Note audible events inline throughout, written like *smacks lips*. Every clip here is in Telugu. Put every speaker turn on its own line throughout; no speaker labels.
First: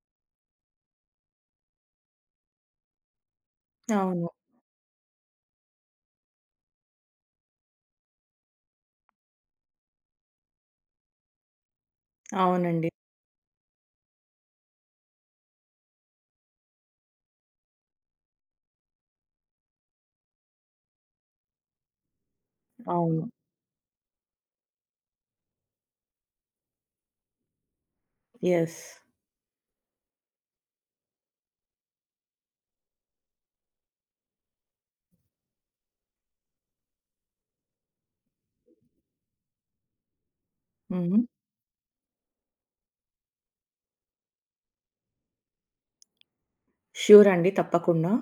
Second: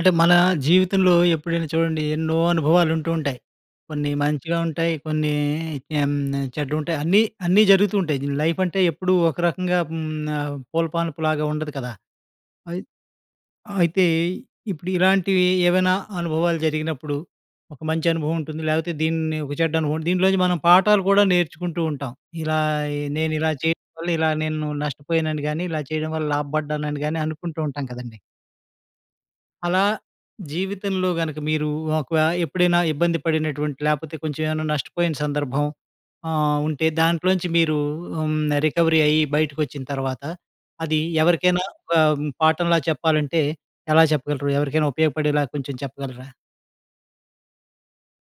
అంటే, మన జీవితంలో ఎప్పుడైనా చూడండి ఎన్నో అనుభవాలు ఉంటూ, ఉంటాయి. కొన్ని
అవును.
మంచిగా ఉంటాయి, కొన్ని ఎం చెడ్డగా ఉంటాయి. అన్నీ, అన్నీ జరుగుతూ ఉంటాయి. దిని లైఫ్ అంటే ఎప్పుడూ ఒక రకంగా హ్మ్, ఆహ్, పూలపనపులాగా ఉండదు కదా! అయ్
అవునండి.
అయితే, ఇప్పుడు ఇలాంటివి ఏవైనా అనుభవాలు జరిగినప్పుడు, ఒక మంచి అనుభవం ఉంటుంది. లేకపోతే, దీన్ని ఒక చెడ్డ అనుభవం. దీనిలోంచి మనం పాఠాలు కూడా నేర్చుకుంటూ ఉంటాం. ఇలా, ఆహ్,
అవును.
నేను ఇలా చేయడం వల్ల ఇలా నేను నష్టపోయానని, గానీ ఇలా చేయడం వల్ల లాభపడ్డానని గానీ అనుకుంటూ ఉంటాం కదండీ.
ఎస్.
అలా, జీవితంలో గనక మీరు ఒక వ ఎప్పుడైనా, ఇబ్బంది పడినటువంటి, లేకపోతే కొంచెం ఏమైనా నష్టపోయిన సందర్భం, ఆహ్, ఉంటే దాంట్లోంచి మీరు హ్మ్, రికవరీ అయ్యి, బయటకి వచ్చిన తర్వాత అది
హ్మ్.
ఎవరికైనా ఆహ్, పాఠంలా చెప్పాలంటే, ఎలా చెప్పగలరు? ఎవరికైనా ఉపయోగపడేలా కొంచెం చెప్పగలరా?
షూరండి. తప్పకుండా.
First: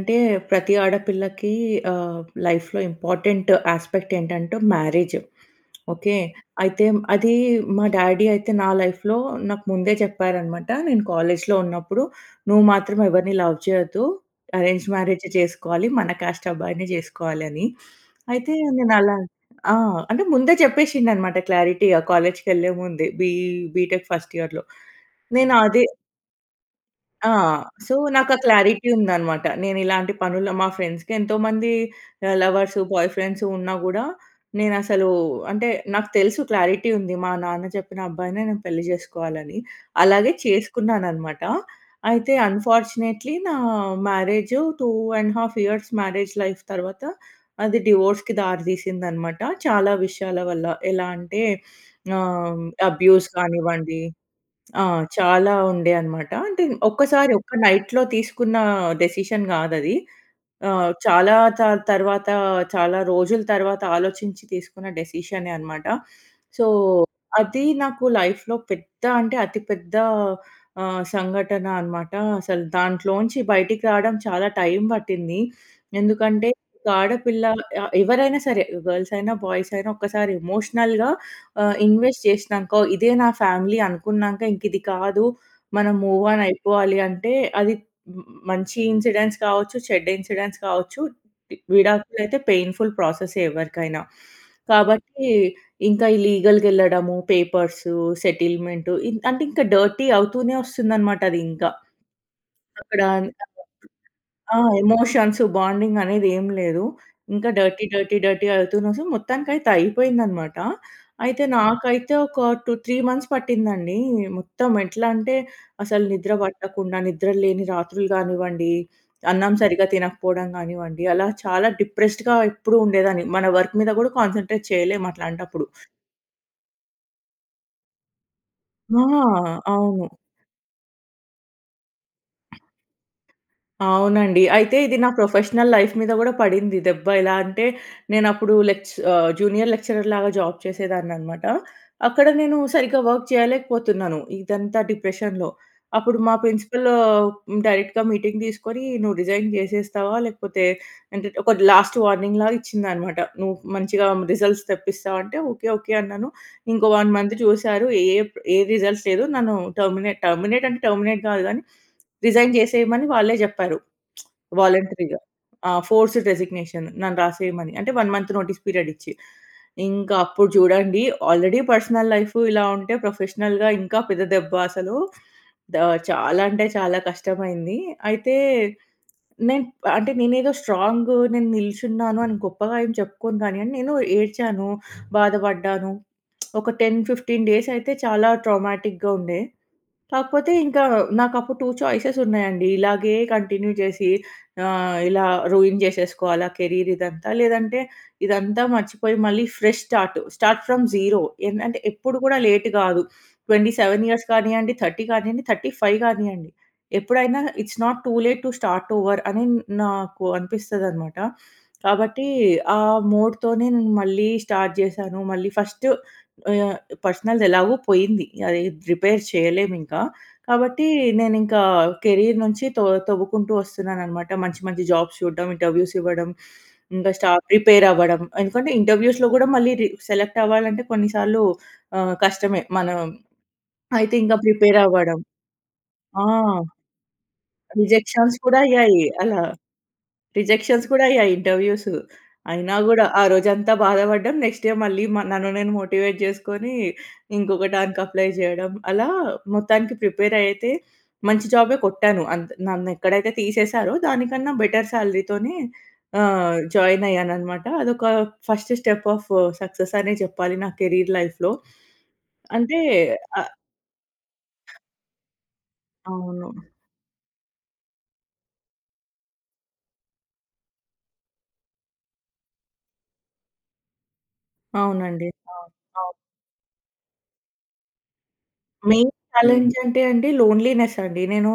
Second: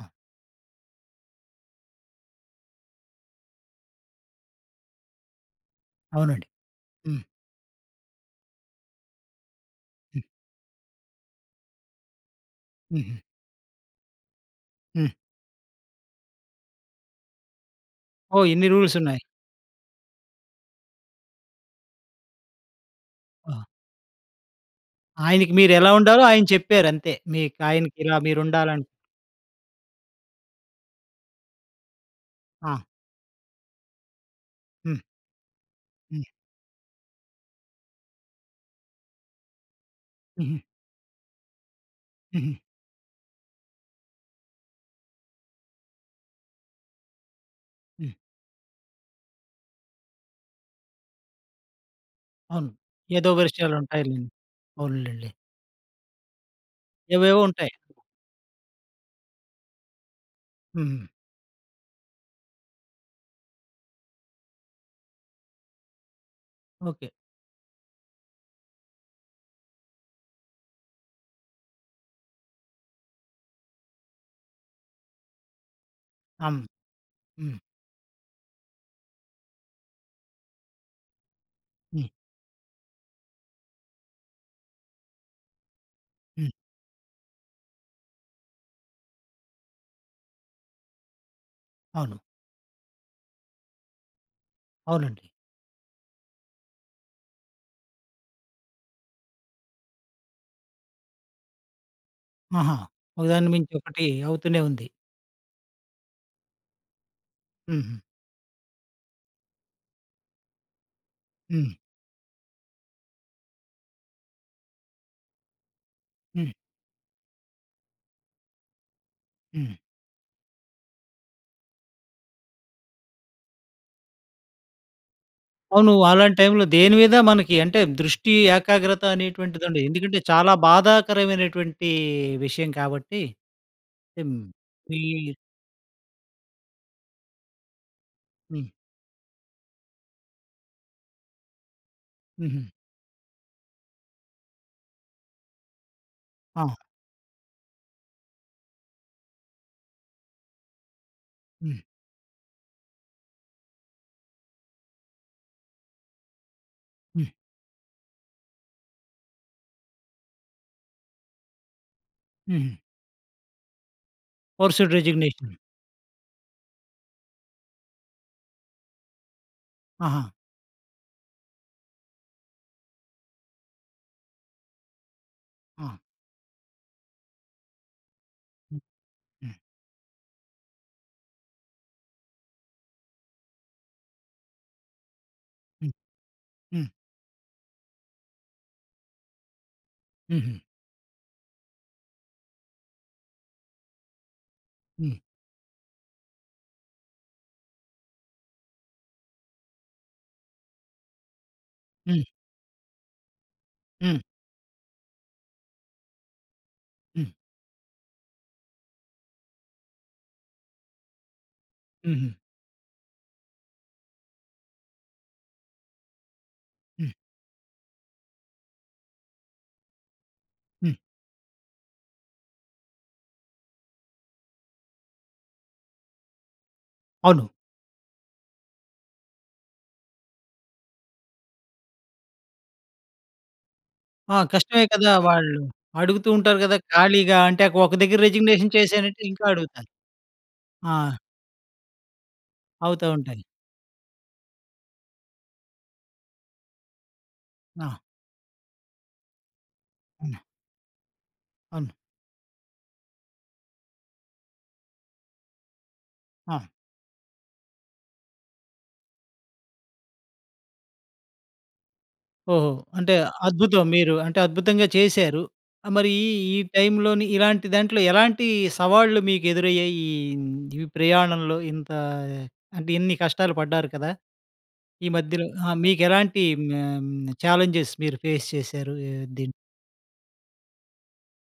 ఆ!
ప్రతి ఆడపిల్లకి ఆహ్, లైఫ్‌లో ఇంపార్టెంట్ యాస్పెక్ట్ ఏంటంటే, మ్యారేజ్. ఓకె,
అవునండి.
అయితే
హ్మ్.
అది మా డ్యాడీ అయితే నా లైఫ్‌లో నాకు ముందే
హ్మ్.
చెప్పారనమాట, నేను కాలేజ్‌లో ఉన్నప్పుడు. "నువ్వు మాత్రం
హుహు.
ఎవరిని లవ్ చేయొద్దు, అరేంజ్డ్
హ్మ్.
మ్యారేజే చేసుకోవాలి, మన కాస్ట్ అబ్బాయిననే జేసుకోవాలి" అని.
ఓహ్!
అయితే,
ఇన్ని
నేను అలా
రూల్సున్నాయి.
ఆ! అంటే, ముందే చెప్పేసిండన్నమాట క్లారిటీగా, కాలేజ్‌కేళ్ళే ముందే, బీ
ఆ!
బీటెక్ ఫర్స్ట్ ఇయర్‌లో.
ఆయనకి
నేను
మీరు
అదే
ఎలా ఉండాలో, ఆయన చెప్పారు అంతే.
ఆ!
మీకు
సో,
ఆయనకి ఇలా
నాకు ఆ
మీరు ఉండాలని
క్లారిటీ ఉందనమాట. నేను ఇలాంటి పనుల మా ఫ్రెండ్స్‌కి ఎంతోమంది ఆహ్,
ఆ!
లవర్సు, బాయ్ ఫ్రెండ్సు ఉన్నా గూడా, నేను
హ్మ్.
అసలు అంటే, నాకు
హ్మ్.
తెలుసు క్లారిటీ ఉంది. మా నాన్న చెప్పిన అబ్బాయినే నేను పెళ్లి చేసుకోవాలని. అలాగే
హుహు.
చేసుకున్నాననమాట. అయితే,
హుహు.
అన్ఫార్చునేట్‌లీ నా మ్యారేజ్ 2 ½ ఇయర్స్ మ్యారేజ్ లైఫ్ తర్వాత, అది
హ్మ్.
డివోర్స్‌‌కి దారితీసిందనమాట. చాలా విషయాల వల్ల, ఎలా అంటే ఆహ్,
అవును.
అబ్యూస్
ఏదో విషయాలు
కానివ్వండి
ఉంటాయి లెండి.
ఆహ్,
అవునులెండి.
చాలా ఉండే అనమాట. అంటే, ఒక్కసారి
ఏవేవో
ఒక
ఉంటాయి.
నైట్‌లో తీసుకున్న డెసిషన్ కాదది. ఆహ్,
హ్మ్.
చాలా చాల్ తర్వాత, చాలా రోజుల తర్వాత ఆలోచించి, తీసుకున్న డిసిషనే అనమాట. So,
okay.
అది నాకు లైఫ్‌లో పెద్ద అంటే, అతి పెద్ద ఆహ్, సంఘటన అనమాట. అసలు దాంట్లోంచి బయటికి రావడం చాలా టైమ్ పట్టింది. ఎందుకంటే,
అమ్
ఒక ఆడపిల్ల
హ్మ్.
ఆహ్ ఎవరైనా సరే గర్ల్స్ అయినా, బాయ్స్ అయినా ఒక్కసారి ఎమోషనల్‌గా ఆహ్,
హ్మ్.
ఇన్వెస్ట్ చేసినాక, ఇదే నా ఫ్యామిలీ అనుకున్నాక, ఇంక ఇది కాదు, మనం మూవ్ ఆన్
హ్మ్.
అయిపోవాలి అంటే, అది మ్ మంచి ఇన్సిడెంట్స్ కావచ్చు, చెడ్డ ఇన్సిడెంట్స్ కావచ్చు, వి
అవును.
విడాకులైతే పెయిన్ఫుల్ ప్రాసెసే ఎవరికైనా.
అవునండి.
కాబట్టి, ఇంకా ఈ లీగల్‌గెళ్ళడము, పేపర్సు సెటిల్మెంట్ ఇ అంటే, ఇంకా డర్టీ అవుతూనే వస్తుందనమాట అది ఇంకా.
ఆహా!
అక్కడ
ఒకదాన్ని
*unintelligible*
మించి ఒకటి,
ఆ!
అవుతూనే ఉంది.
ఎమోషన్స్, బాండింగనేది ఏమి లేదు. ఇంకా డర్టీ,
హుహు.
డర్టీ, డర్టీ అవుతునే సొ, మొత్తానికైతే, అయిపోయిందనమాట. అయితే,
హ్మ్.
నాకైతే ఒక టూ 3 మంత్స్ పట్టిందండి. మొత్తం ఎట్లా అంటే, అసలు నిద్ర
హ్మ్.
పట్టకుండా, నిద్రలేని రాత్రులు గానివ్వండి, అన్నం
హ్మ్.
సరిగ్గా తినకపోవడం గానివ్వండి, అలా చాలా డిప్రెస్డ్‌గా ఎప్పుడూ ఉండేదాన్ని. మన వర్క్ మీద కూడా కాన్సంట్రేట్ చేయలేము అట్లాంటప్పుడు.
అవును. అలాంటి టైమ్‌లో దేని మీద మనకి అంటే, దృష్టి,
ఆ!
ఏకాగ్రత అనేటువంటిదండి.
అవును.
ఎందుకంటే, చాలా బాధాకరమైనటువంటి విషయం కాబట్టి. హ్మ్.
అవునండి. అయితే, ఇది నా
విల్
ప్రొఫెషనల్ లైఫ్ మీద కూడా పడింది దెబ్బ. ఇలా అంటే, నేను అప్పుడు
హ్మ్.
లేచ్ ఆహ్, జూనియర్ లెక్చరర్ లాగా జాబ్ చేసేదాన్ననమాట. అక్కడ నేను
హుహు.
సరిగ్గా వర్క్ చేయలేకపోతున్నాను. ఇదంతా డిప్రెషన్‌లో. అప్పుడు మా
ఆ!
ప్రిన్సిపల్ ఆహ్, డైరెక్ట్‌గా మీటింగ్ తీసుకొని, నువ్వు రిజైన్ జేసేస్తావా, లేకపోతే అంటే, ఒక
హ్మ్.
లాస్ట్ వార్నింగ్ లాగా ఇచ్చిందనమాట. నువ్వు మంచిగా రిజల్ట్స్ తెప్పిస్తావా? అంటే, ఓకె, ఓకె అన్నాను. ఇంకో 1
హ్మ్.
మంత్ చూసారు. ఏప్ ఏ రిజల్ట్స్ లేదు. నన్ను టెర్మినేట్ టెర్మినేట్ అంటే, టెర్మినేట్ కాదు గానీ, రిజైన్
హుహు.
జేసేయమని వాళ్ళే చెప్పారు.
ఫోర్స్డ్
*smacks lips* వాలంటరీగా
రెసిగ్నేషన్.
ఆ! ఫోర్స్డ్ రెసిగ్నేషన్ నన్ను రాసేయమని. అంటే 1 మంత్ నోటీస్ పీరియడ్ ఇచ్చి. ఇంకా
ఆహా!
అప్పుడు చూడండి, ఆల్రెడీ పర్సనల్ లైఫ్ ఇలా ఉంటే, ప్రొఫెషనల్‌గా ఇంకా పెద్ద దెబ్బ అసలు. ద
ఆ!
చాలా అంటే చాలా కష్టమైంది. అయితే,
హ్మ్.
నేన్ అంటే నేనేదో స్ట్రాంగు నేను నిల్చున్నాను, అని గొప్పగా ఏం చెప్పుకోను గానియండి, నేను ఏడ్చాను,
హ్మ్,
బాధపడ్డాను ఒక *smacks lips*
హ్మ్.
10, 15 డేస్ అయితే చాలా ట్రామాటిక్‌గా ఉండే. కాకపోతే
హుహు.
ఇంకా, నాకు అప్పుడు 2 చాయిసెస్ ఉన్నాయండి. ఇలాగే కంటిన్యూ చేసి ఆహ్,
హ్మ్.
ఇలా రూయిన్ చేసేసుకోవాల కెరీర్ ఇదంతా, లేదంటే, ఇదంతా మర్చిపోయి మళ్ళీ fresh start. Start from zero. ఎన్ అంటే ఎప్పుడు
హ్మ్.
కూడా లేట్ కాదు. 27
హ్మ్.
ఇయర్స్ కానియండి, 30 కానియండి, 35 కానియండి
హ్మ్.
ఎప్పుడైనా, it's not too late to start over. అనే నాకు అనిపిస్తది అనమాట. కాబట్టి,
హుహు.
ఆ మూడ్‌తోనే నేను మళ్ళీ స్టార్ట్ జేశాను. మళ్ళీ ఫస్ట్ ఆహ్,
హ్మ్.
పర్సనల్‌దెలాగో పోయింది. అది రిపేర్ చేయలేము ఇంకా. కాబట్టి,
హ్మ్.
నేనింక కెరీర్ నుంచి తో తోవ్వుకుంటూ వస్తున్నాననమాట. మంచి, మంచి జాబ్స్ చూడ్డం, ఇంటర్వ్యూస్ ఇవ్వడం, ఇంకా స్టా
అవును.
ప్రిపేర్ అవ్వడం. ఎందుకంటే ఇంటర్వ్యూస్‌లో కూడా, మళ్ళీ రి సెలెక్ట్ అవ్వాలంటే కొన్నిసార్లు ఆహ్, కష్టమే. మనం అయితే ఇంకా
ఆ!
ప్రిపేర్
కష్టమే కదా!
అవ్వడం.
వాళ్ళు,
ఆ!
అడుగుతూ ఉంటారు గదా! ఖాళీగా అంటే ఒక దగ్గర
రిజెక్షన్స్ కూడా
రిజిగ్నేషన్
అయ్యాయి
చేశానంటే,
అలా.
ఇంకా అడుగుతారు.
రిజెక్షన్స్
ఆ!
కూడా అయ్యాయి ఇంటర్వ్యూస్సు. అయినా కూడా,
అవుతా
ఆ
ఉంటాయి.
రోజంతా బాధపడ్డం. నెక్స్ట్ డే మళ్ళీ మ నన్ను నేను మోటివేట్ జేసుకొని, ఇంకొక
ఆ!
దానికి అప్లై చేయడం. అలా మొత్తానికి ప్రిపేర్
హ్మ్.
అయితే, మంచి జాబే
అవును.
కొట్టాను. అంద్ నన్నేక్కడైతే తీసేశారో దానికన్నా బెటర్ శాలరీతోనే ఆహ్,
ఆ!
జాయినయ్యానన్నమాట. అదొక ఫస్ట్ స్టెప్ ఆఫ్ సక్సెస్ అనే చెప్పాలి నా కెరీర్ లైఫ్‌లో.
ఓహో!
అంటే.
అంటే
ఆహ్
అద్భుతం! మీరు అంటే అద్భుతంగా చేశారు. ఆహ్, మరి ఈ
అవును.
టైంలోని ఇలాంటి దాంట్లో, ఎలాంటి సవాళ్లు మీకు ఎదురయ్యాయి? ఈ హ్మ్, ఈ ప్రయాణంలో ఇంత అంటే, ఇన్ని కష్టాలు పడ్డారు కదా! ఈ
అవునండి.
మధ్యలో
ఆ!
ఆ! మీకు
ఆ!
ఎలాంటి ఆహ్, హ్మ్, ఛాలెంజెస్ మీరు ఫేస్ చేశారు
మెయిన్
ఆహ్, దీం
చాలెంజ్ అంటే అండి, లోన్లీనెస్సండి. నేను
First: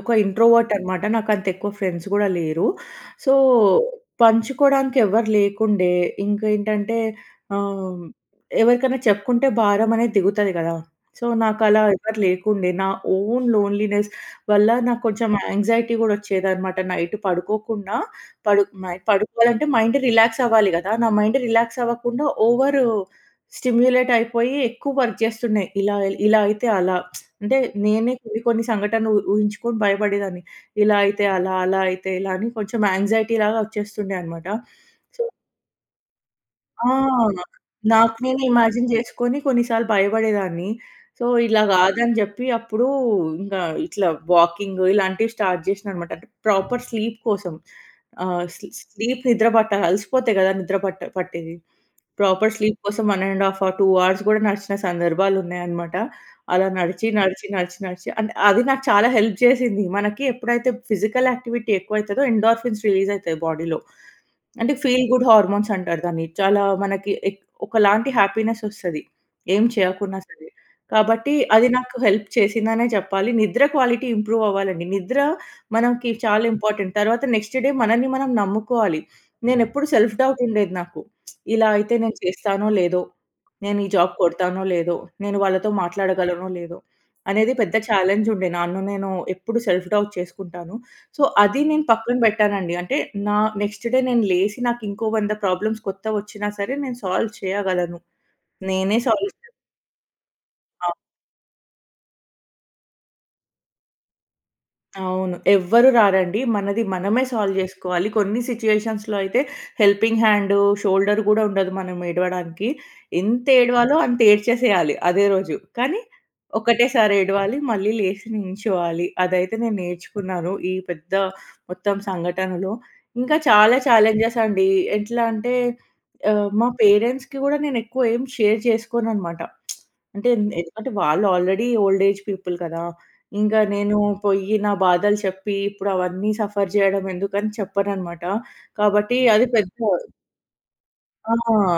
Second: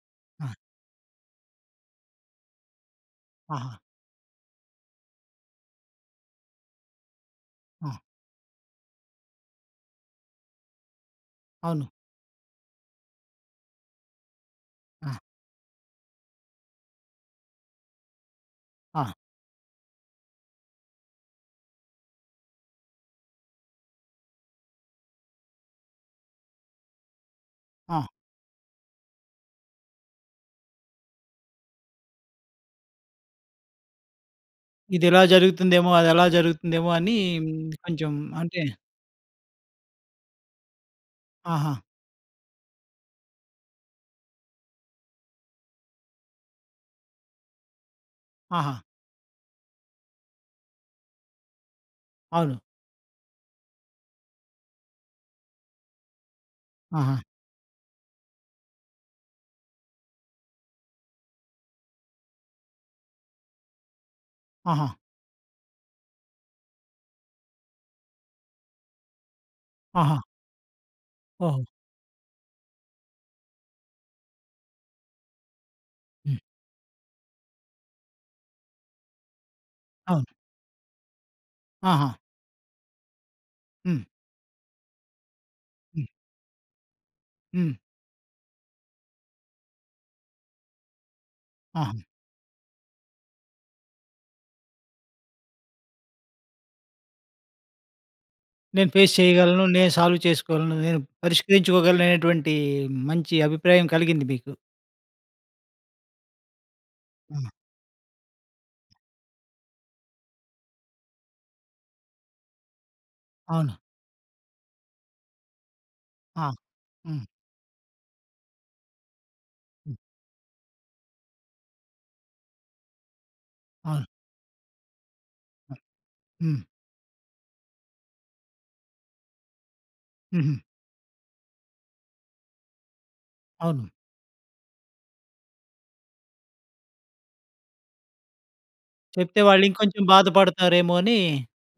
ఒక
ఆ!
ఇంట్రోవర్టనమాట. నాకు అంత ఎక్కువ ఫ్రెండ్స్ కూడా లేరు. సో,
ఆహా!
పంచుకోవడానికి ఎవ్వరు లేకుండే. ఇంకేంటంటే,
ఆ!
ఆహ్, ఎవరికైనా చెప్పుకుంటే భారం అనేది దిగుతాది గాదా! సో, నాకు అలా
అవును.
ఎవరు లేకుండే. నా ఓన్ లోన్లీనెస్ వల్ల, నాకు
ఆ!
కొంచెం యాంగ్జైటీ కూడా వచ్చేదనమాట. నైట్ పడుకోకుండా పడు నై
ఆ!
పడుకోవాలంటే, మైండ్ రిలాక్స్ అవ్వాలి గదా! నా మైండ్ రిలాక్స్ అవ్వకుండా, ఓవర్ స్టిమ్యులేట్ అయిపోయి, ఎక్కువ వర్క్ చేస్తుండే. ఇలా ఇలా అయితే, అలా *smacks lips* అంటే,
ఆ!
నేనే కొన్ని, కొన్ని సంఘటనలు ఉ- ఊహించుకొని భయపడేదాన్ని. ఇలా అయితే అలా, అలా అయితే ఇలా అని కొంచెం యాంక్సైటీ లాగా వచ్చేస్తుండే అన్నమాట.
ఇదెలా
సొ
జరుగుతుందేమో, అది అలా
ఆ!
జరుగుతుందేమో అని
నాక్
కొంచెం
నాకు నేను
అంటే
ఇమాజిన్ చేసుకొని కొన్నిసార్లు భయపడేదాన్ని. సో, ఇలా
ఆహా!
కాదని జెప్పి, అప్పుడు ఇంకా ఇట్లా, వాకింగు ఇలాంటివి స్టార్ట్ చేసినా అనమాట. అంటే ప్రాపర్ స్లీప్ కోసం. ఆహ్, స్లీ
ఆహా!
స్లీప్ నిద్ర పట్టా అలసిపోతే కదా! నిద్ర పట్ట పట్టేది. ప్రాపర్
అవును.
స్లీప్ కోసం 1 ½ అవర్, 2 అవర్స్ కూడా నడిచిన సందర్భాలున్నాయన్నమాట. అలా నడిచి,
ఆహా!
నడిచి, నడిచి, నడిచి అంటే, అది నాకు చాలా హెల్ప్ చేసింది. మనకి ఎప్పుడైతే ఫిజికల్ యాక్టివిటీ ఎక్కువ అయితదో ఎండార్ఫిన్స్ రిలీజ్ అయితాయి బాడీలో. అంటే
ఆహా!
ఫీల్ గుడ్ హార్మోన్స్ అంటారు దాన్ని. చాలా మనకి ఎక్ ఒకలాంటి హ్యాపీనెస్ వస్తది. ఏం చేయకున్నా
ఆహా!
సరే. కాబట్టి
ఓహ్!
అది నాకు హెల్ప్ చేసిందనే చెప్పాలి. నిద్ర క్వాలిటీ ఇంప్రూవ్ అవ్వాలండి. నిద్ర మనకి
హ్మ్.
చాలా ఇంపార్టెంట్. తర్వాత, నెక్స్ట్ డే మనల్ని మనం నమ్ముకోవాలి. నేనెప్పుడు సెల్ఫ్
అవును.
డౌట్ ఉండేది నాకు. *smacks lips* ఇలా అయితే
ఆహా!
నేను చేస్తానో లేదో, నేను ఈ
హ్మ్.
జాబ్ కొడతానో లేదో, నేను వాళ్ళతో
హ్మ్.
మాట్లాడగలనో లేదో, అనేది
హ్మ్.
పెద్ద చాలెంజ్ ఉండే. నన్ను నేను ఎప్పుడు సెల్ఫ్ డౌట్ చేసుకుంటాను. సో, అది నేను
ఆహా!
పక్కన పెట్టానండి. అంటే, నా నెక్స్ట్ డే నేను లేసి నాకు ఇంకో 100 ప్రాబ్లమ్స్ కొత్తగా వచ్చినా సరే, నేను సాల్వ్ చేయగలను.
నేను
నేనే
ఫేస్
సాల్వ్. చే
చేయగలను, నేను సాల్వ్ చేసుకోగలను,
ఆ!
నేను పరిష్కరించుకోగలను అనేటువంటి మంచి అభిప్రాయం కలిగింది మీకు.
అవును. ఎవ్వరు రారండి. మనది మనమే
హ్మ్.
సాల్వ్ చేసుకోవాలి. కొన్ని సిట్యుయేషన్స్‌లో అయితే హెల్పింగ్ హ్యాండు, షోల్డరు గూడా ఉండదు మనం ఏడవడానికి. ఎంత
అవును.
ఏడవాలో అంత ఏడ్చేసేయాలి అదే రోజు. కానీ
ఆహ్!
ఒకటేసారి
హ్మ్.
ఏడవాలి. మళ్ళీ లేసి నించోవాలి. అదైతే నేను
హ్మ్.
నేర్చుకున్నాను ఈ పెద్ద మొత్తం సంఘటనలో. ఇంకా చాలా
అవును.
ఛాలెంజెస్ అండి. ఎట్లా అంటే
హ్మ్.
ఆహ్,
హ్మ్.
మా పేరెంట్స్‌కి గూడా నేను ఎక్కువ ఏమి షేర్ చేసుకోననమాట. *smacks lips* అంటే ఎం
హుహు.
ఎందుకంటే వాళ్ళు ఆల్రెడీ ఓల్డ్ ఏజ్ పీపుల్ కదా! ఇంకా
అవును.
నేను పోయ్యి నా బాధలు చెప్పి ఇప్పుడు అవన్నీ సఫర్ చేయడం ఎందుకని చెప్పననమాట. కాబట్టి
చెప్తే
అది
వాళ్ళు
పెద్ద
ఇంకొంచెం బాధపడతారేమో అని.
ఆ!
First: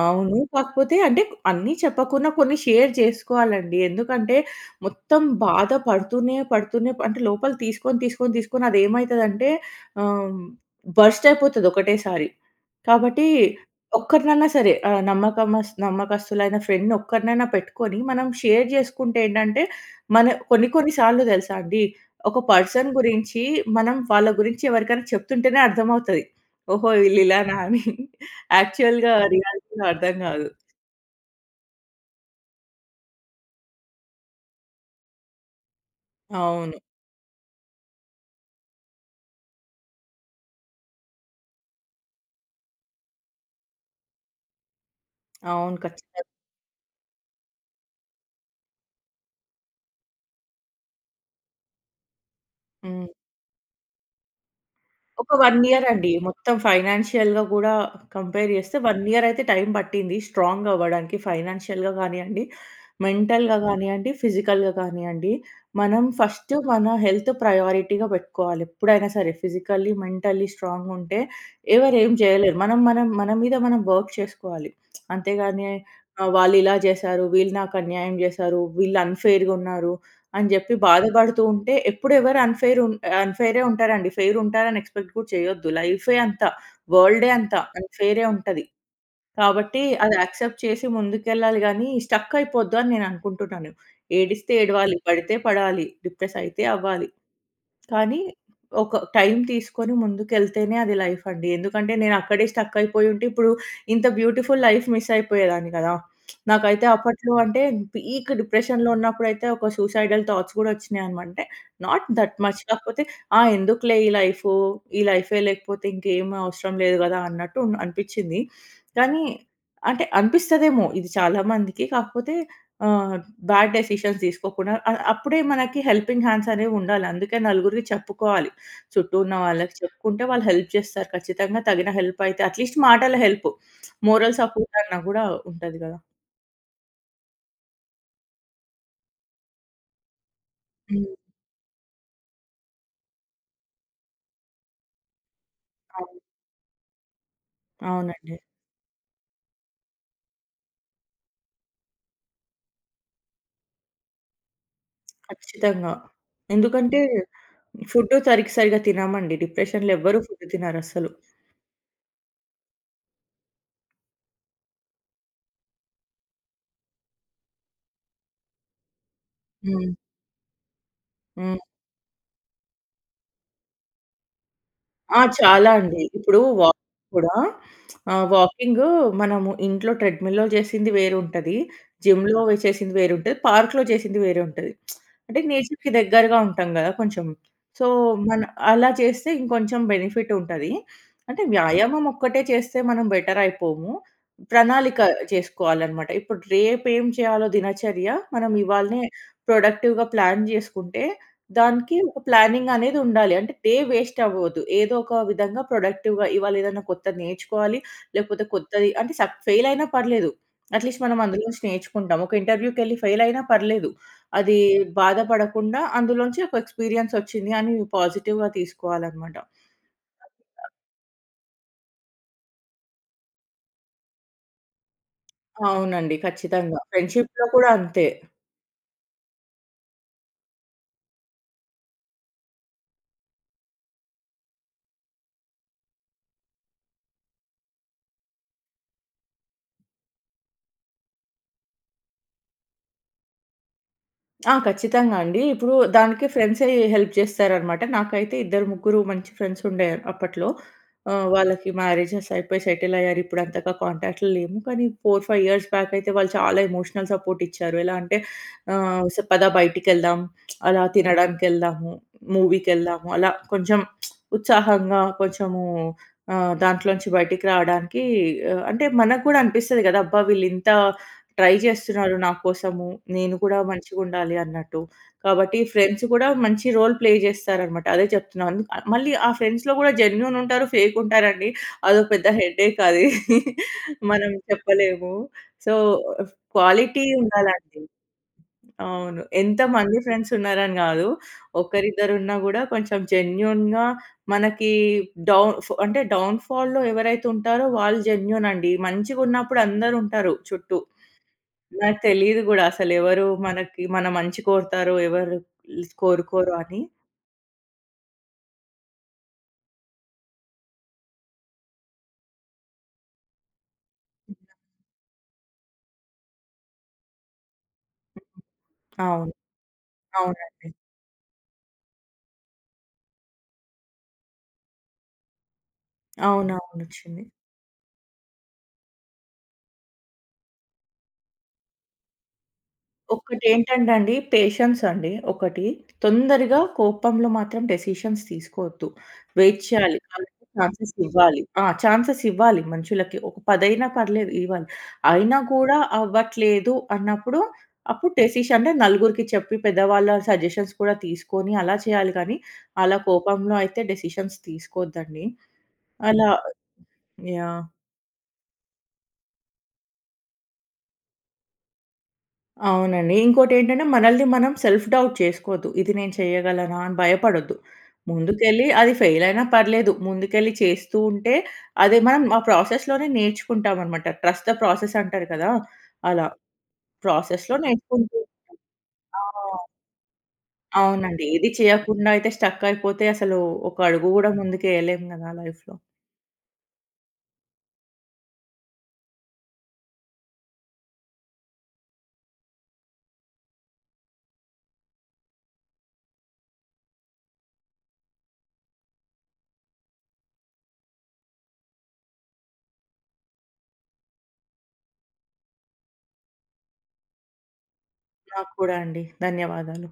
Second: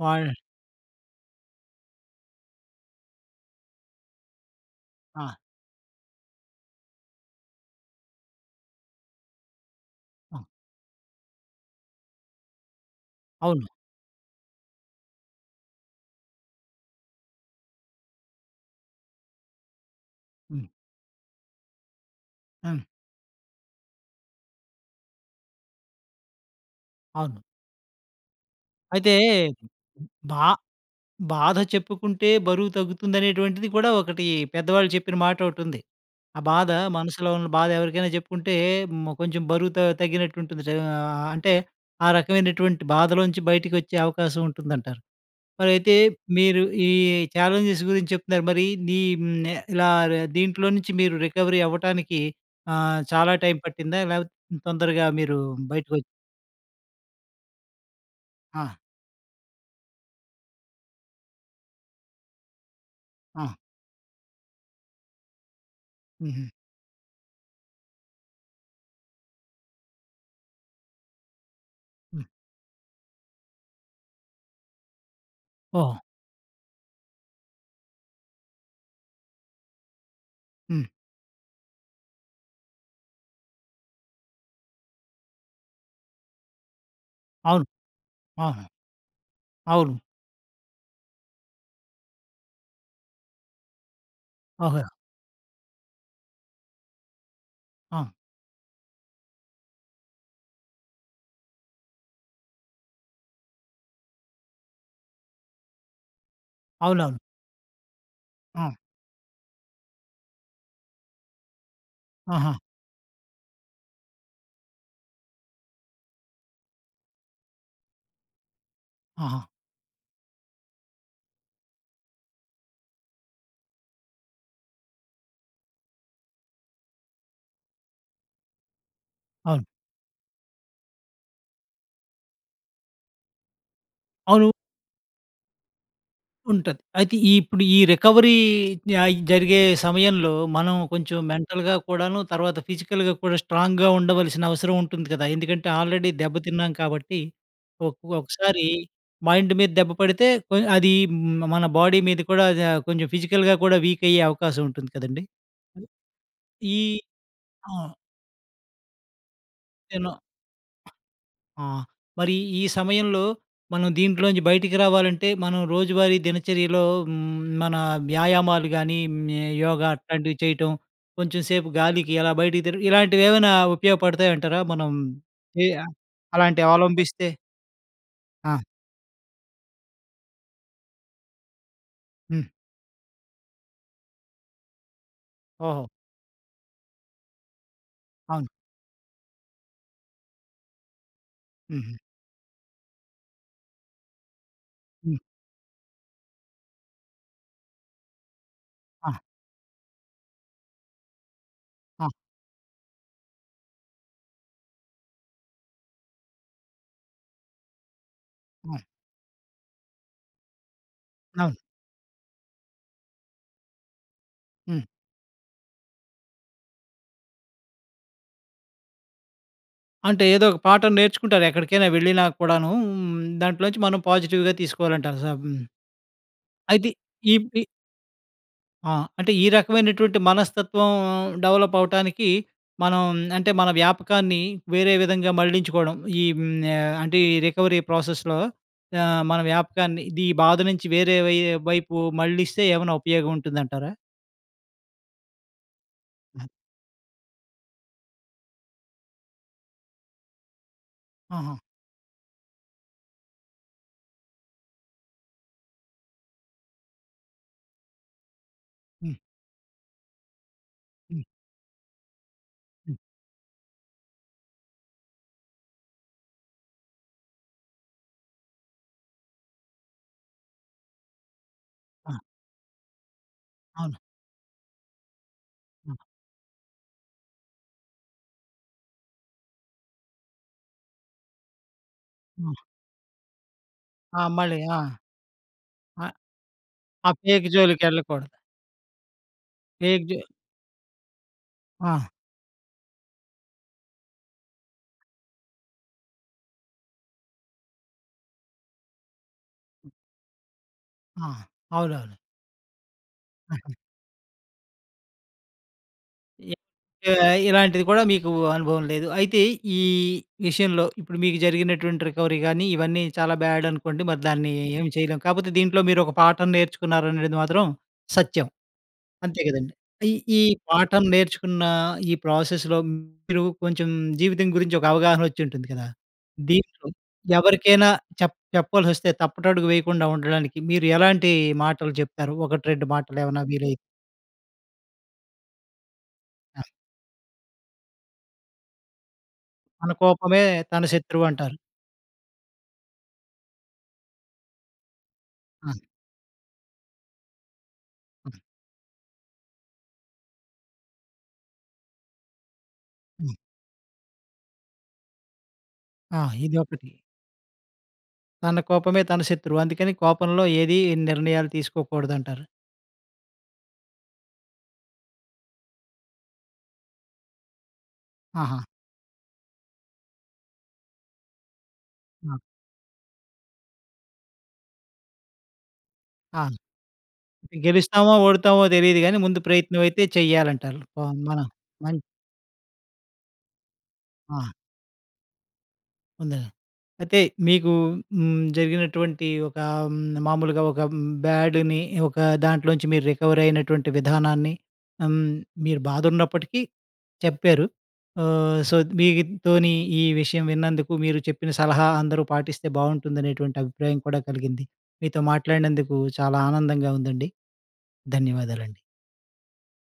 వాళ్
అవును. కాకపోతే అంటే అన్నీ చెప్పకున్నా కొన్ని షేర్ చేసుకోవాలండి. ఎందుకంటే, మొత్తం
ఆ!
బాధ పడుతూనే, పడుతూనే అంటే లోపల తీసుకొని, తీసుకొని, తీసుకొని అది ఏమైతుందంటే ఆహ్,
ఆ!
బరస్ట్ అయిపోతది ఒకటేసారి. కాబట్టి
అవును.
ఒక్కరినన్నా సరే ఆహ్, నమ్మకమస్ నమ్మకస్తులైన ఫ్రెండ్‌ని ఒక్కరినైనా పెట్టుకొని మనం షేర్ చేసుకుంటే ఏంటంటే మన
హ్మ్.
కొన్ని, కొన్ని సార్లు తెలుసా అండి, ఒక
హ్మ్.
పర్సన్ గురించి మనం వాళ్ళ గురించి ఎవరికైనా చెప్తుంటేనే అర్థమవుతది. ఓహో! వీళ్ళు
అవును.
ఇలానా అని.
అయితే
యాక్చువల్‌గా రియాలిటీలో అర్థం
బా
కాదు.
బాధ చెప్పుకుంటే బరువు తగ్గుతుందనేటువంటిది కూడా ఒకటి పెద్దవాళ్ళు చెప్పిన మాటొకటి ఉంది. ఆ బాధ
అవును.
మనసులో ఉన్న బాధ ఎవరికైనా చెప్పుకుంటే మో కొంచెం బరువు త తగ్గినట్టు ఉంటుంది. అంటే ఆ రకమైనటువంటి బాధలో నుంచి బయటికి వచ్చే అవకాశం ఉంటుందంటారు. మరి
అవును
అయితే
ఖచ్చితంగా.
మీరు ఈ ఛాలెంజెస్ గురించి చెప్తున్నారు. మరి నీ హ్మ్. ఇలా దీంట్లో నుంచి మీరు రికవరీ అవ్వటానికి ఆహ్,
హ్మ్.
చాలా టైమ్ పట్టిందా? లేకపోతే తొందరగా
ఒక
మీరు
వన్ ఇయర్
బయటకొచ్చ్
అండి. మొత్తం ఫైనాన్షియల్‌గా కూడా కంపేర్
ఆ!
చేస్తే వన్ ఇయర్ అయితే టైమ్ పట్టింది స్ట్రాంగ్ అవ్వడానికి. ఫైనాన్షియల్‌గా కానియ్యండి.
ఆ!
మెంటల్‌గా కానియ్యండి. ఫిజికల్‌గా కానియ్యండి. మనం
హుహు.
ఫస్టు మన హెల్త్ ప్రయారిటీగా పెట్టుకోవాలి ఎప్పుడైనా సరే. ఫిజికల్లి, మెంటల్లి స్ట్రాంగ్‌గా ఉంటే ఎవరు ఏమి
హ్మ్.
చేయలేరు. మనం, మనం మన మీద మనం వర్క్ చేసుకోవాలి. అంతేగాని
ఓహ్!
ఆహ్, వాళ్ళు ఇలా చేశారు. వీళ్ళు నాకు అన్యాయం చేశారు. వీళ్ళు అన్‌ఫెయిర్‌గా ఉన్నారు. అని చెప్పి
హ్మ్.
బాధపడుతూ ఉంటే ఎప్పుడు ఎవరు అన్‌ఫెయిర్ ఉన్ అన్‌ఫెయిరే ఉంటారండి. ఫెయిర్ ఉంటారని ఎక్స్‌పెక్ట్ కూడా చేయొద్దు. లైఫే అంత. వర‌ల్డె అంత.
అవును.
అన్‌ఫెయిరె
ఆ!
ఉంటది. కాబట్టి
అవును.
అది యాక్సెప్ట్ చేసి ముందుకెళ్లాలి గానీ, స్టక్కైపోద్దు అని నేను అనుకుంటున్నాను. ఏడిస్తే
ఓహో!
ఏడవాలి. పడితే పడాలి. డిప్రెస్ అయితే అవ్వాలి.
ఆ!
కానీ ఒక టైమ్ తీసుకొని ముందుకెళ్తేనే అది లైఫ్ అండి. ఎందుకంటే, నేను అక్కడే స్టక్ అయిపోయి ఉంటే ఇప్పుడు ఇంత బ్యూటిఫుల్ లైఫ్ మిస్ అయిపోయేదాన్ని గదా! నాకైతే
అవునవును.
అప్పట్లో అంటే పీక్
ఆ!
డిప్రెషన్‌లో ఉన్నప్పుడైతే ఒక సూసైడల్ థాట్స్ గూడా వచ్చినాయి అనమంటే నాట్ దట్
ఆహా!
మచ్. కాకపోతే ఆ ఎందుకులే ఈ లైఫు, ఈ లైఫే లేకపోతే ఇంకేమి అవసరం లేదు గదా అన్నట్టు ఉన్ అనిపించింది. కానీ
ఆహా!
అంటే అనిపిస్తదేమో ఇది చాలా మందికి. కాకపోతే ఆహ్, బ్యాడ్ డెసిషన్ తీసుకోకుండా ఆహ్, అప్పుడే మనకి హెల్పింగ్ హ్యాండ్స్ అనేవి ఉండాలి. అందుకే నలుగురికి చెప్పుకోవాలి. చుట్టూ ఉన్న
అవును.
వాళ్ళకి చెప్పుకుంటే వాళ్ళు హెల్ప్ చేస్తారు. ఖచ్చితంగా తగిన హెల్ప్ అయితే అట్‌లీస్ట్ మాటల హెల్ప్. మోరల్
అవును.
సపోర్ట్ అన్నా గూడా ఉంటది గదా!
ఉంటది. అయితే, ఈ ఇప్పుడు ఈ రికవరీ య జరిగే సమయంలో, మనం
హ్మ్.
కొంచెం మెంటల్‌గా కూడాను, తర్వాత ఫిజికల్‌గా కూడా, స్ట్రాంగ్‌గా ఉండవలసిన అవసరం ఉంటుంది గదా! ఎందుకంటే, ఆల్రెడీ
అవును.
దెబ్బ తిన్నాం కాబట్టి, ఒక్
అవునండి.
ఒకసారి మైండ్ మీద దెబ్బ పడితే, కొ అది మ మన బాడీ మీద కూడా, అదా కొంచెం ఫిజికల్‌గా కూడా వీక్ అయ్యే అవకాశం ఉంటుంది కదండీ!
ఖచ్చితంగా!
ఈ
ఎందుకంటే,
ఆ!
ఫుడ్డు సరికి సరిగ్గా తినమండి డిప్రెషన్‌లో
నేను
ఎవరు ఫుడ్ తినరు అసలు.
ఆ! మరి ఈ సమయంలో, మనం దీంట్లో నుంచి బయటికి రావాలంటే, మనం రోజువారీ దినచర్యలో హ్మ్, మన వ్యాయామాలు గానీ, హ్మ్, యోగా
హ్మ్.
అట్లాంటివి చేయటం. కొంచెం
హ్మ్.
సేపు గాలికి, అలా బయటకి తిరగడం. ఇలాంటివి, ఏమైనా ఉపయోగపడతాయి అంటారా? మనం
ఆ!
ఎ
చాలా
అ
అండి. ఇప్పుడు,
అలాంటివి అవలంభిస్తే?
కూడా, *smacks lips* ఆహ్,
ఆ!
వాకింగు మనము ఇంట్లో, ట్రెడ్‌ మిల్‌‌లో చేసింది వేరు ఉంటది. జిమ్‌లో
హ్మ్.
చేసింది వేరు ఉంటది. పార్క్‌లో చేసింది వేరే ఉంటది. *smacks lips* అంటే,
ఓహో!
నేచర్‌కి దగ్గరగా ఉంటాం గదా! కొంచెం. సో, మన
అవును.
అలా చేస్తే, ఇంకొంచెం బెనిఫిట్ ఉంటది. అంటే,
హుహు.
వ్యాయామం ఒక్కటే చేస్తే, మనం బెటర్ అయిపోము. ప్రణాళిక
హ్మ్.
చేసుకోవాలనమాట. ఇప్పుడు, రేపేం చేయాలో! దినచర్య, మనం ఇవాళనే
ఆ!
ప్రొడక్టివ్‌గా ప్లాన్ చేసుకుంటే, దానికి
ఆ!
ఒక ప్లానింగ్ అనేది ఉండాలి. అంటే, డే వేస్ట్ అవ్వద్దు. ఏదో ఒక విధంగా ప్రొడక్టివ్‌గా ఇవాళ ఏదైనా కొత్తది నేర్చుకోవాలి, లేకపోతే
ఆ!
కొత్తది అంటే, సక్ ఫెయిల్ అయినా పర్లేదు. అట్‌లీస్ట్ మనం అందులో
అవును.
నుంచి, నేర్చుకుంటాం. ఒక ఇంటర్వ్యూకెళ్ళి ఫెయిల్ అయినా పర్లేదు. అది
హ్మ్.
బాధపడకుండా అందులోంచి ఒక ఎక్స్పీరియన్స్ వచ్చింది అని పాజిటివ్‌గా తీసుకోవాలనమాట.
అంటే, ఏదో ఒక పాఠం నేర్చుకుంటారు, ఎక్కడికైనా వెళ్ళినా కూడానూ, దాంట్లో నుంచి మనం పాజిటివ్‌గా తీసుకోవాలంటార సం
అవునండి. ఖచ్చితంగా.
అయితే, ఈ
ఫ్రెండ్షీప్‌లో
వి
కూడా అంతే.
ఆ! అంటే ఈ రకమైనటువంటి మనస్తత్వం డెవలప్ అవ్వటానికి మనం అంటే, మన వ్యాపకాన్ని వేరే విధంగా మళ్లించుకోవడం. ఈ ఆహ్, అంటే ఈ రికవరీ ప్రాసెస్‌లో ఆహ్, మన వ్యాపకాన్ని ఇది బాధ నుంచి వేరే వై వైపు మళ్లిస్తే ఏమన్నా ఉపయోగం ఉంటుందంటారా?
ఆ! ఖచ్చితంగా అండి. ఇప్పుడు దానికి
అ!
ఫ్రెండ్సే హెల్ప్ చేస్తారనమాట. నాకైతే ఇద్దరు, ముగ్గురు మంచి ఫ్రెండ్స్ ఉండే అప్పట్లో. ఆహ్,
ఆహా!
వాళ్ళకి మ్యారేజెస్ అయిపోయి సెటిల్ అయ్యారు. ఇప్పుడు అంతగా కాంటాక్ట్‌లో లేము. కానీ 4, 5 ఇయర్స్ బ్యాక్ అయితే వాళ్ళు చాలా ఎమోషనల్ సపోర్ట్ ఇచ్చారు. ఎలా అంటే,
హ్మ్.
స ఆహ్, పద బయటికి వెళ్దాం, *smacks lips* అలా
హ్మ్.
తినడానికి వెళ్దాము,
హ్మ్.
మూవీకేళ్దాము. అలా కొంచెం *smacks lips* ఉత్సాహంగా, కొంచెము ఆహ్, దాంట్లోంచి బయటికి రావడానికి ఆహ్, అంటే, మనకుడా అనిపిస్తాది కదా! అబ్బా! వీళ్ళింత ట్రై చేస్తున్నారు,
ఆ!
నా కోసము. నేను కూడా
అవును.
మంచిగా ఉండాలి అన్నట్టు. కాబట్టి ఫ్రెండ్స్ కూడా మంచి రోల్ ప్లే చేస్తారనమాట, అదే చెప్తున్నాను. ఆహ్, మళ్ళీ ఆ ఫ్రెండ్స్‌లో కూడా జెన్యూన్ ఉంటారు, ఫేక్ ఉంటారండి. అదో పెద్ద
ఆ!
హెడేక్ అది. *chuckles*
ఆ!
మనం
మళ్ళీ. ఆ!
చెప్పలేము. సో,
ఆహ్,
క్వాలిటీ
ఆ ఫేక్
ఉండాలండి.
జోలికి వెళ్ళకూడదు.
అవును. ఎంతమంది
ఫేక్ జో
ఫ్రెండ్స్ ఉన్నారని కాదు.
ఆ!
ఒకరిద్దరు ఉన్నా కూడా కొంచెం జెన్యూన్‌గా మనకి డౌన్ ఫ్ అంటే, డౌన్ ఫాల్‌లో ఎవరైతే ఉంటారో వాళ్ళు జెన్యూన్ అండి. మంచిగా ఉన్నప్పుడు అందరూ ఉంటారు చుట్టూ.
ఆ!
నాకు
అవునవును.
తెలీదు కూడా, అసలు ఎవరు
ఆహా!
మనకి, మన మంచి కోరుతారో ఎవరు లిస్
ఎ
కోరుకోరో అని.
ఆహ్, ఇలాంటిది కూడా మీకు అనుభవం లేదు. అయితే ఈ విషయంలో, ఇప్పుడు మీకు జరిగినటువంటి రికవరీ కానీ ఇవన్నీ చాలా బ్యాడ్ అనుకోండి. మరి దాన్ని ఏం చేయలేం. కాకపోతే దీంట్లో మీరు ఒక పాఠం నేర్చుకున్నారనేది అనెడిదీ మాత్రం సత్యం.
అవును.
అంతే కదండీ. ఈ ఈ
అవునండి.
పాఠం నేర్చుకున్న ఈ ప్రాసెస్‌లో మీరు కొంచెం జీవితం గురించి ఒక అవగాహనోచ్చింటుంది కదా!
అవునవును.
దీంట్లో
వచ్చింది.
ఎవరికైనా చెప్ చెప్పాల్సి వస్తే, తప్పటడుగు వేయకుండా ఉండడానికి, మీరు ఎలాంటి మాటలు చెప్తారు. ఒకటి రెండు మాటలు ఏమైనా వీలై
ఒకటేంటంటే అండి. పేషెన్స్ అండి ఒకటి. తొందరగా
ఆ!
కోపంలో మాత్రం డేసిషన్స్ తీసుకోవద్దు. వెయిట్
"తన
చేయాలి. వాళ్ళకు
కోపమే తన
ఛాన్సెస్
శత్రువు"
ఇవ్వాలి.
అంటారు.
ఆ! ఛాన్సెస్ ఇవ్వాలి మనుషులకి. ఒక పదైనా పర్లేదు ఇవ్వాలి. అయినా కూడా
హ్మ్.
అవ్వట్లేదు అన్నప్పుడు, అప్పుడు
హ్మ్.
డేసిషన్స్ నలుగురికి చెప్పి, పెద్దవాళ్ళ సజెషన్స్ కూడా తీసుకొని, అలా చేయాలి కానీ. అలా
హ్మ్.
కోపంలో అయితే డేసిషన్స్ తీసుకోద్దండి
ఆ!
అలా
ఇదొకటి.
యాహ్!
తన కోపమే తన శత్రువు, అందుకని కోపంలో ఏది నిర్ణయాలు తీసుకోకూడదంటారు.
అవునండి. ఇంకోటి ఏంటంటే మనల్ని మనం సెల్ఫ్ డౌట్ చేసుకోవద్దు. ఇది నేను చేయగలనా అని భయపడొద్దు.
అహ!
ముందుకెళ్ళి అది ఫెయిల్ అయినా పర్లేదు. ముందుకెళ్ళి చేస్తూ ఉంటే, అది మనం
ఆ!
ఆ ప్రాసెస్‌లోనే నేర్చుకుంటామనమాట. ట్రస్ట్ ద ప్రాసెస్ అంటారు కదా! అలా
ఆ!
ప్రాసెస్‌లో
గెలుస్తామో,
నేర్చుకుంటూంటాం.
ఓడతామో తెలీదు కానీ
ఆ!
,ముందు ప్రయత్నం అయితే చేయాలంటారు. ఆహ్,
అవునండి.
మన
ఏది
మం
చేయకుండా అయితే స్ట్రక్ అయిపోతే అసలు ఒక అడుగు కూడా
ఆ!
ముందుకు వేయలేము కదా! లైఫ్‌లో
అంతేనన్ అయితే, మీకు హ్మ్, జరిగినటువంటి ఒక మామూలుగా, ఒక బ్యాడ్‌ని ఒక దాంట్లో నుంచి, మీరు రికవరీ అయినటువంటి విధానాన్ని, హ్మ్, మీరు బాధ ఉన్నప్పటికీ చెప్పారు. ఆహ్, సో, మీతోని ఈ విషయం విన్నందుకు, మీరు చెప్పిన సలహా అందరూ పాటిస్తే, బాగుంటుందనేటువంటి అభిప్రాయం కూడా కలిగింది. మీతో మాట్లాడినందుకు చాలా ఆనందంగా ఉందండి.
నాక్కూడా
ధన్యవాదాలండి.
అండి. ధన్యవాదాలు.